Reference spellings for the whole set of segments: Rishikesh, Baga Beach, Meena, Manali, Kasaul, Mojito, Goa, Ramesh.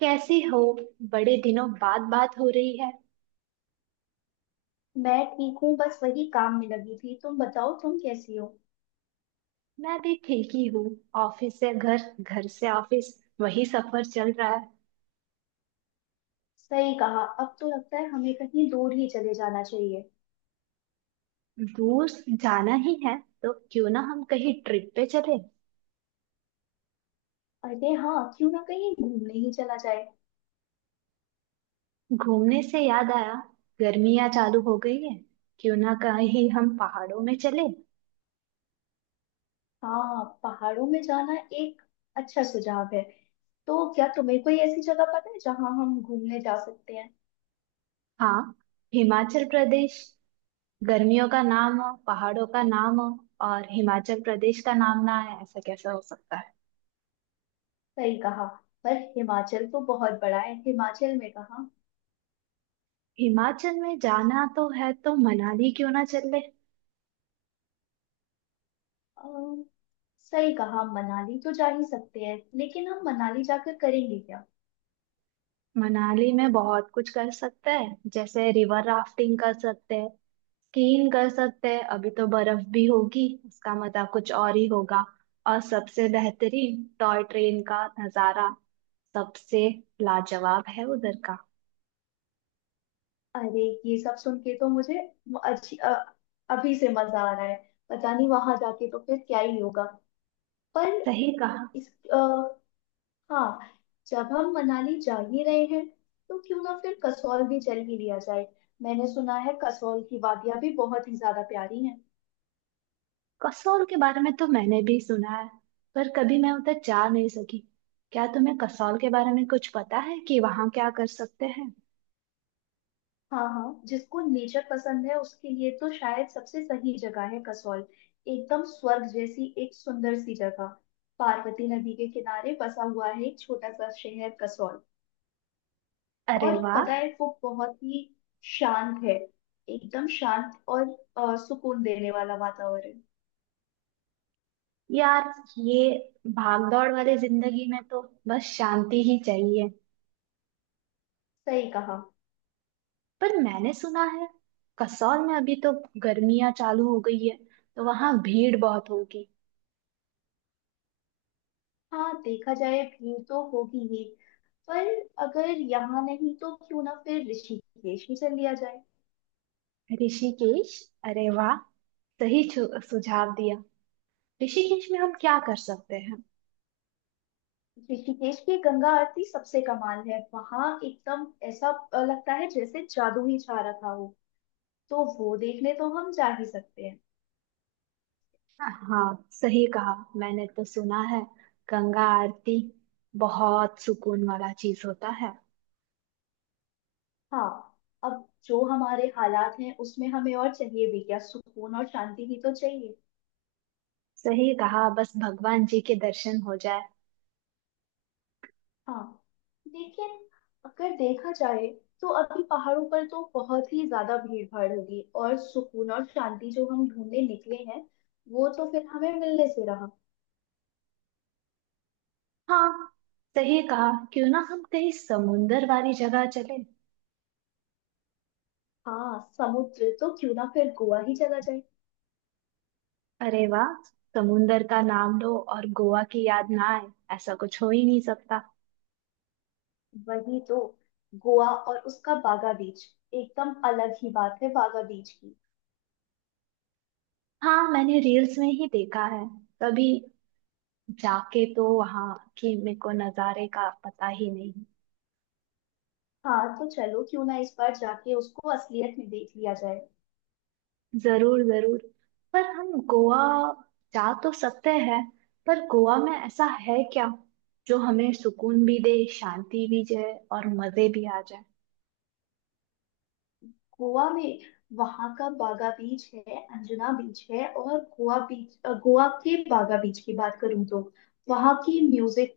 कैसे हो। बड़े दिनों बाद बात हो रही है। मैं ठीक हूँ। बस वही काम में लगी थी। तुम बताओ, तुम कैसी हो? मैं भी ठीक ही हूँ। ऑफिस से घर, घर से ऑफिस, वही सफर चल रहा है। सही कहा, अब तो लगता है हमें कहीं दूर ही चले जाना चाहिए। दूर जाना ही है तो क्यों ना हम कहीं ट्रिप पे चले। अरे हाँ, क्यों ना कहीं घूमने ही चला जाए। घूमने से याद आया, गर्मियाँ चालू हो गई है, क्यों ना कहीं हम पहाड़ों में चले। हाँ, पहाड़ों में जाना एक अच्छा सुझाव है। तो क्या तुम्हें कोई ऐसी जगह पता है जहाँ हम घूमने जा सकते हैं? हाँ, हिमाचल प्रदेश। गर्मियों का नाम हो, पहाड़ों का नाम हो, और हिमाचल प्रदेश का नाम ना है, ऐसा कैसा हो सकता है। सही कहा, पर हिमाचल तो बहुत बड़ा है, हिमाचल में कहाँ? हिमाचल में जाना तो है तो मनाली क्यों ना चल ले। अम, सही कहा, मनाली तो जा ही सकते हैं, लेकिन हम मनाली जाकर करेंगे क्या? मनाली में बहुत कुछ कर सकते हैं, जैसे रिवर राफ्टिंग कर सकते हैं, स्कीइंग कर सकते हैं, अभी तो बर्फ भी होगी, उसका मजा कुछ और ही होगा। और सबसे बेहतरीन टॉय ट्रेन का नजारा, सबसे लाजवाब है उधर का। अरे, ये सब सुन के तो मुझे अच्छी अभी से मजा आ रहा है। पता नहीं वहां जाके तो फिर क्या ही होगा। पर सही कहा। इस हाँ, जब हम मनाली जा ही रहे हैं, तो क्यों ना फिर कसौल भी चल ही लिया जाए। मैंने सुना है कसौल की वादियां भी बहुत ही ज्यादा प्यारी हैं। कसौल के बारे में तो मैंने भी सुना है, पर कभी मैं उधर जा नहीं सकी। क्या तुम्हें कसौल के बारे में कुछ पता है कि वहाँ क्या कर सकते हैं। हाँ हाँ, जिसको नेचर पसंद है उसके लिए तो शायद सबसे सही जगह है कसौल। एकदम स्वर्ग जैसी एक सुंदर सी जगह। पार्वती नदी के किनारे बसा हुआ है एक छोटा सा शहर कसौल। अरे और वाह। पता है, वो बहुत ही शांत है। एकदम शांत और सुकून देने वाला वातावरण। यार, ये भागदौड़ वाली जिंदगी में तो बस शांति ही चाहिए। सही कहा। पर मैंने सुना है कसौल में अभी तो गर्मियां चालू हो गई है, तो वहां भीड़ बहुत होगी। हाँ, देखा जाए भीड़ तो होगी ही, पर अगर यहाँ नहीं तो क्यों ना फिर ऋषिकेश ही चल लिया जाए। ऋषिकेश, अरे वाह, सही सुझाव दिया। ऋषिकेश में हम क्या कर सकते हैं। ऋषिकेश की गंगा आरती सबसे कमाल है। वहां एकदम ऐसा लगता है जैसे जादू ही छा रखा हो। तो वो देखने तो हम जा ही सकते हैं। हाँ सही कहा। मैंने तो सुना है गंगा आरती बहुत सुकून वाला चीज होता है। हाँ, अब जो हमारे हालात हैं उसमें हमें और चाहिए भी क्या, सुकून और शांति ही तो चाहिए। सही कहा, बस भगवान जी के दर्शन हो जाए। हाँ, लेकिन अगर देखा जाए, तो अभी पहाड़ों पर तो बहुत ही ज्यादा भीड़ भाड़ होगी, और सुकून और शांति जो हम ढूंढने निकले हैं, वो तो फिर हमें मिलने से रहा। हाँ सही कहा, क्यों ना हम कहीं समुंदर वाली जगह चले। हाँ, समुद्र तो क्यों ना फिर गोवा ही चला जाए। अरे वाह, समुंदर का नाम लो और गोवा की याद ना आए, ऐसा कुछ हो ही नहीं सकता। वही तो, गोवा और उसका बागा बीच। एकदम अलग ही बात है बागा बीच की। हाँ, मैंने रील्स में ही देखा है, कभी जाके तो वहाँ की मेरे को नज़ारे का पता ही नहीं। हाँ, तो चलो क्यों ना इस बार जाके उसको असलियत में देख लिया जाए। जरूर जरूर। पर हम गोवा जा तो सकते हैं, पर गोवा में ऐसा है क्या जो हमें सुकून भी दे, शांति भी दे, और मजे भी आ जाए। गोवा में वहां का बागा बीच है, अंजुना बीच है और गोवा बीच, गोवा के बागा बीच की बात करूँ तो वहां की म्यूजिक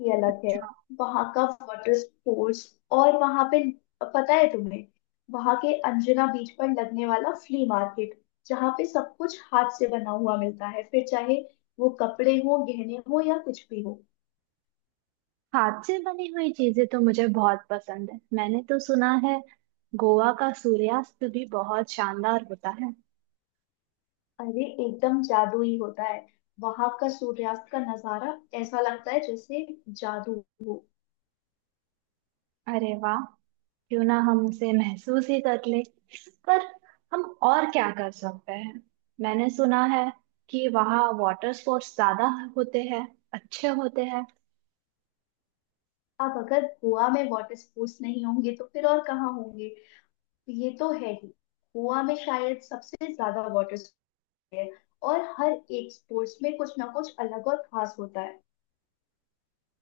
ही अलग है। अच्छा। वहां का वाटर स्पोर्ट्स, और वहां पे, पता है तुम्हें, वहां के अंजुना बीच पर लगने वाला फ्ली मार्केट, जहाँ पे सब कुछ हाथ से बना हुआ मिलता है, फिर चाहे वो कपड़े हो, गहने हो या कुछ भी हो। हाथ से बनी हुई चीजें तो मुझे बहुत पसंद है। मैंने तो सुना है गोवा का सूर्यास्त भी बहुत शानदार होता है। अरे, एकदम जादू ही होता है वहां का सूर्यास्त का नजारा। ऐसा लगता है जैसे जादू हो। अरे वाह, क्यों ना हम उसे महसूस ही कर ले। पर हम और क्या कर सकते हैं। मैंने सुना है कि वहाँ वाटर स्पोर्ट्स ज्यादा होते हैं, अच्छे होते हैं। अब अगर गोवा में वाटर स्पोर्ट्स नहीं होंगे तो फिर और कहाँ होंगे। तो ये तो है ही, गोवा में शायद सबसे ज्यादा वाटर स्पोर्ट्स है, और हर एक स्पोर्ट्स में कुछ ना कुछ अलग और खास होता है।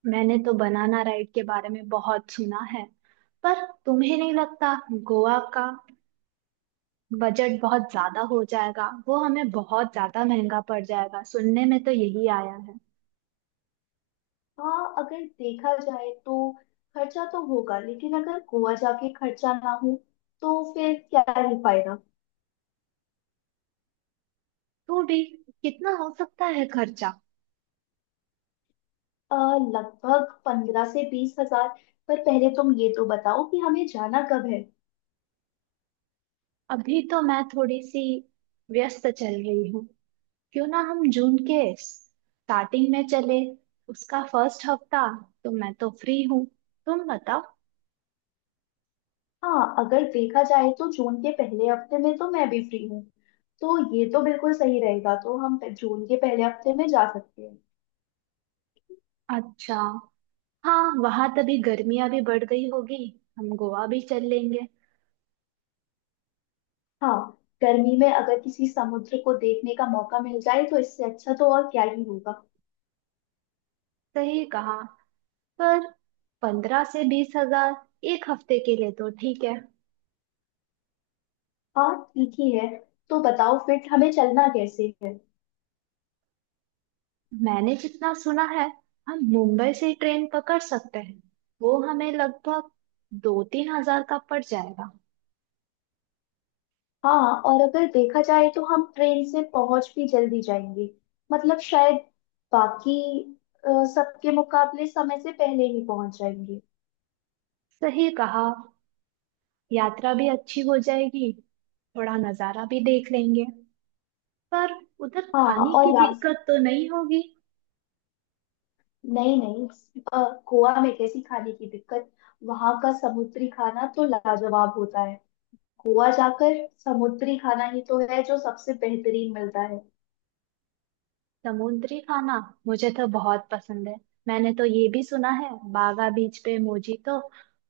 मैंने तो बनाना राइड के बारे में बहुत सुना है। पर तुम्हें नहीं लगता गोवा का बजट बहुत ज्यादा हो जाएगा, वो हमें बहुत ज्यादा महंगा पड़ जाएगा, सुनने में तो यही आया है। हाँ, अगर देखा जाए तो खर्चा तो होगा, लेकिन अगर गोवा जाके खर्चा ना हो, तो फिर क्या ही फायदा। तो भी कितना हो सकता है खर्चा। लगभग 15 से 20 हजार। पर पहले तुम ये तो बताओ कि हमें जाना कब है। अभी तो मैं थोड़ी सी व्यस्त चल रही हूँ, क्यों ना हम जून के स्टार्टिंग में चले। उसका फर्स्ट हफ्ता तो मैं तो फ्री हूँ, तुम बताओ। हाँ, अगर देखा जाए तो जून के पहले हफ्ते में तो मैं भी फ्री हूँ। तो ये तो बिल्कुल सही रहेगा। तो हम जून के पहले हफ्ते में जा सकते हैं। अच्छा, हाँ, वहां तभी गर्मियां भी बढ़ गई होगी, हम गोवा भी चल लेंगे। हाँ, गर्मी में अगर किसी समुद्र को देखने का मौका मिल जाए तो इससे अच्छा तो और क्या ही होगा। सही कहा। पर 15 से 20 हजार एक हफ्ते के लिए तो ठीक है। हाँ, ठीक ही है। तो बताओ फिर हमें चलना कैसे है। मैंने जितना सुना है, हम मुंबई से ट्रेन पकड़ सकते हैं, वो हमें लगभग 2 3 हजार का पड़ जाएगा। हाँ, और अगर देखा जाए तो हम ट्रेन से पहुंच भी जल्दी जाएंगे। मतलब शायद बाकी अ, सबके मुकाबले समय से पहले ही पहुंच जाएंगे। सही कहा, यात्रा भी अच्छी हो जाएगी, थोड़ा नज़ारा भी देख लेंगे। पर उधर हाँ, खाने की और रास्ते, दिक्कत तो नहीं होगी। नहीं नहीं, अ, गोवा में कैसी खाने की दिक्कत। वहां का समुद्री खाना तो लाजवाब होता है। गोवा जाकर समुद्री खाना ही तो है जो सबसे बेहतरीन मिलता है। समुद्री खाना मुझे तो बहुत पसंद है। मैंने तो ये भी सुना है बागा बीच पे मोजीतो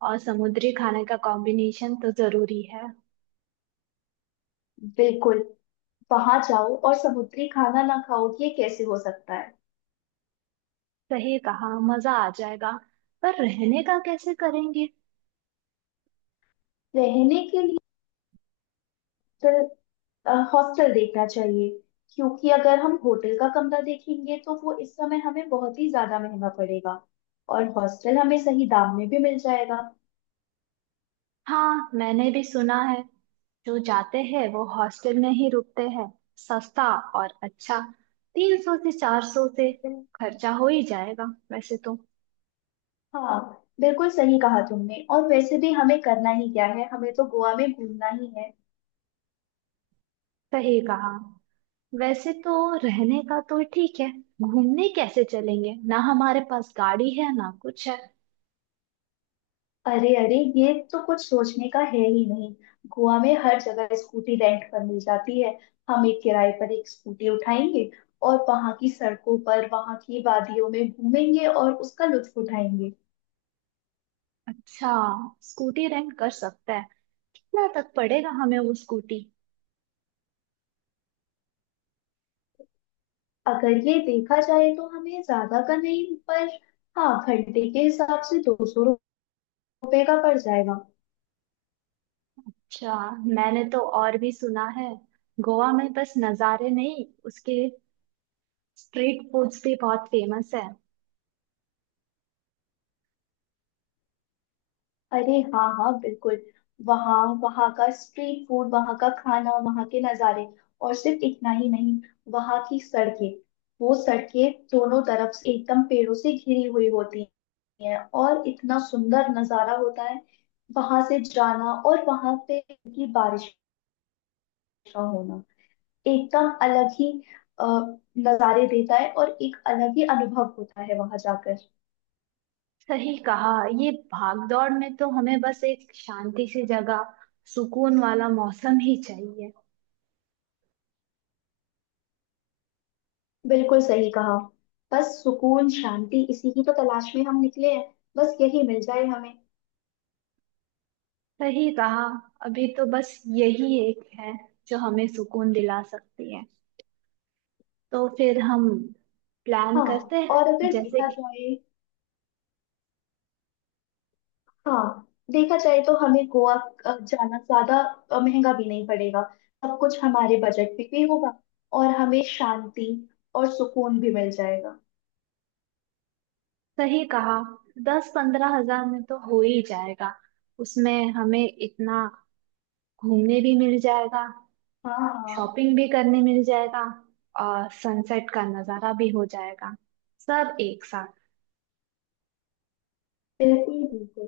और समुद्री खाने का कॉम्बिनेशन तो जरूरी है। बिल्कुल, वहां जाओ और समुद्री खाना ना खाओ, ये कैसे हो सकता है। सही कहा, मजा आ जाएगा। पर रहने का कैसे करेंगे। रहने के लिए हॉस्टल, हॉस्टल देखना चाहिए, क्योंकि अगर हम होटल का कमरा देखेंगे तो वो इस समय हमें बहुत ही ज्यादा महंगा पड़ेगा, और हॉस्टल हमें सही दाम में भी मिल जाएगा। हाँ मैंने भी सुना है, जो जाते हैं वो हॉस्टल में ही रुकते हैं, सस्ता और अच्छा। 300 से 400 से खर्चा हो ही जाएगा वैसे तो। हाँ, बिल्कुल सही कहा तुमने, और वैसे भी हमें करना ही क्या है, हमें तो गोवा में घूमना ही है। सही कहा, वैसे तो रहने का तो ठीक है। घूमने कैसे चलेंगे, ना हमारे पास गाड़ी है ना कुछ है। अरे अरे, ये तो कुछ सोचने का है ही नहीं। गोवा में हर जगह स्कूटी रेंट पर मिल जाती है। हम एक किराए पर एक स्कूटी उठाएंगे, और वहां की सड़कों पर, वहां की वादियों में घूमेंगे और उसका लुत्फ उठाएंगे। अच्छा, स्कूटी रेंट कर सकते हैं। कितना तक पड़ेगा हमें वो स्कूटी। अगर ये देखा जाए तो हमें ज्यादा का नहीं पर, हाँ, घंटे के हिसाब से 200 रुपये का पड़ जाएगा। अच्छा, मैंने तो और भी सुना है गोवा में बस नज़ारे नहीं, उसके स्ट्रीट फूड से बहुत फेमस है। अरे हाँ हाँ, बिल्कुल। वहाँ, वहाँ का स्ट्रीट फूड, वहाँ का खाना, वहाँ के नज़ारे, और सिर्फ इतना ही नहीं, वहाँ की सड़कें, वो सड़कें दोनों तरफ से एकदम पेड़ों से घिरी हुई होती हैं, और इतना सुंदर नज़ारा होता है। वहां से जाना और वहां पे की बारिश का होना एकदम अलग ही अ, नज़ारे देता है, और एक अलग ही अनुभव होता है वहां जाकर। सही कहा, ये भागदौड़ में तो हमें बस एक शांति सी जगह, सुकून वाला मौसम ही चाहिए। बिल्कुल सही कहा, बस सुकून शांति इसी की तो तलाश में हम निकले हैं। बस यही मिल जाए हमें। सही कहा, अभी तो बस यही एक है जो हमें सुकून दिला सकती है, तो फिर हम प्लान हाँ, करते हैं। और अगर जैसे देखा कि। जाए, हाँ, देखा जाए तो हमें गोवा जाना ज्यादा महंगा भी नहीं पड़ेगा। सब कुछ हमारे बजट में भी होगा, और हमें शांति और सुकून भी मिल जाएगा। सही कहा, 10 15 हजार में तो हो ही जाएगा। उसमें हमें इतना घूमने भी मिल जाएगा, हाँ हाँ। शॉपिंग भी करने मिल जाएगा, और सनसेट का नज़ारा भी हो जाएगा, सब एक साथ। बिल्कुल बिल्कुल,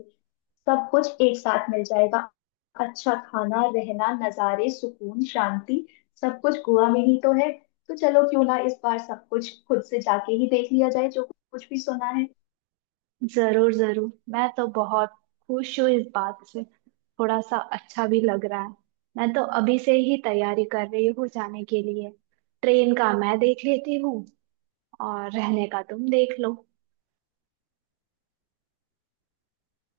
सब कुछ एक साथ मिल जाएगा। अच्छा खाना, रहना, नज़ारे, सुकून, शांति, सब कुछ गोवा में ही तो है। तो चलो क्यों ना इस बार सब कुछ खुद से जाके ही देख लिया जाए जो कुछ भी सुना है। जरूर जरूर, मैं तो बहुत खुश हूँ इस बात से, थोड़ा सा अच्छा भी लग रहा है। मैं तो अभी से ही तैयारी कर रही हूँ जाने के लिए। ट्रेन का मैं देख लेती हूँ और रहने का तुम देख लो।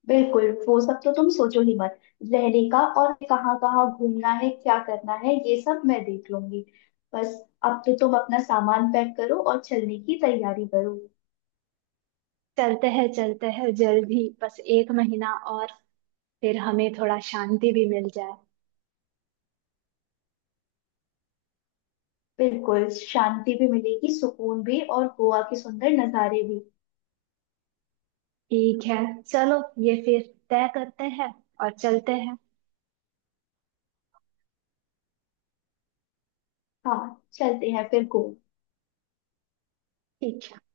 बिल्कुल, वो सब तो तुम सोचो ही मत। रहने का और कहाँ कहाँ घूमना है, क्या करना है, ये सब मैं देख लूंगी। बस, अब तो तुम अपना सामान पैक करो और चलने की तैयारी करो। चलते हैं जल्द ही, बस एक महीना और, फिर हमें थोड़ा शांति भी मिल जाए। बिल्कुल, शांति भी मिलेगी, सुकून भी, और गोवा के सुंदर नज़ारे भी। ठीक है चलो, ये फिर तय करते हैं और चलते हैं। हाँ, चलते हैं फिर गोवा। ठीक है।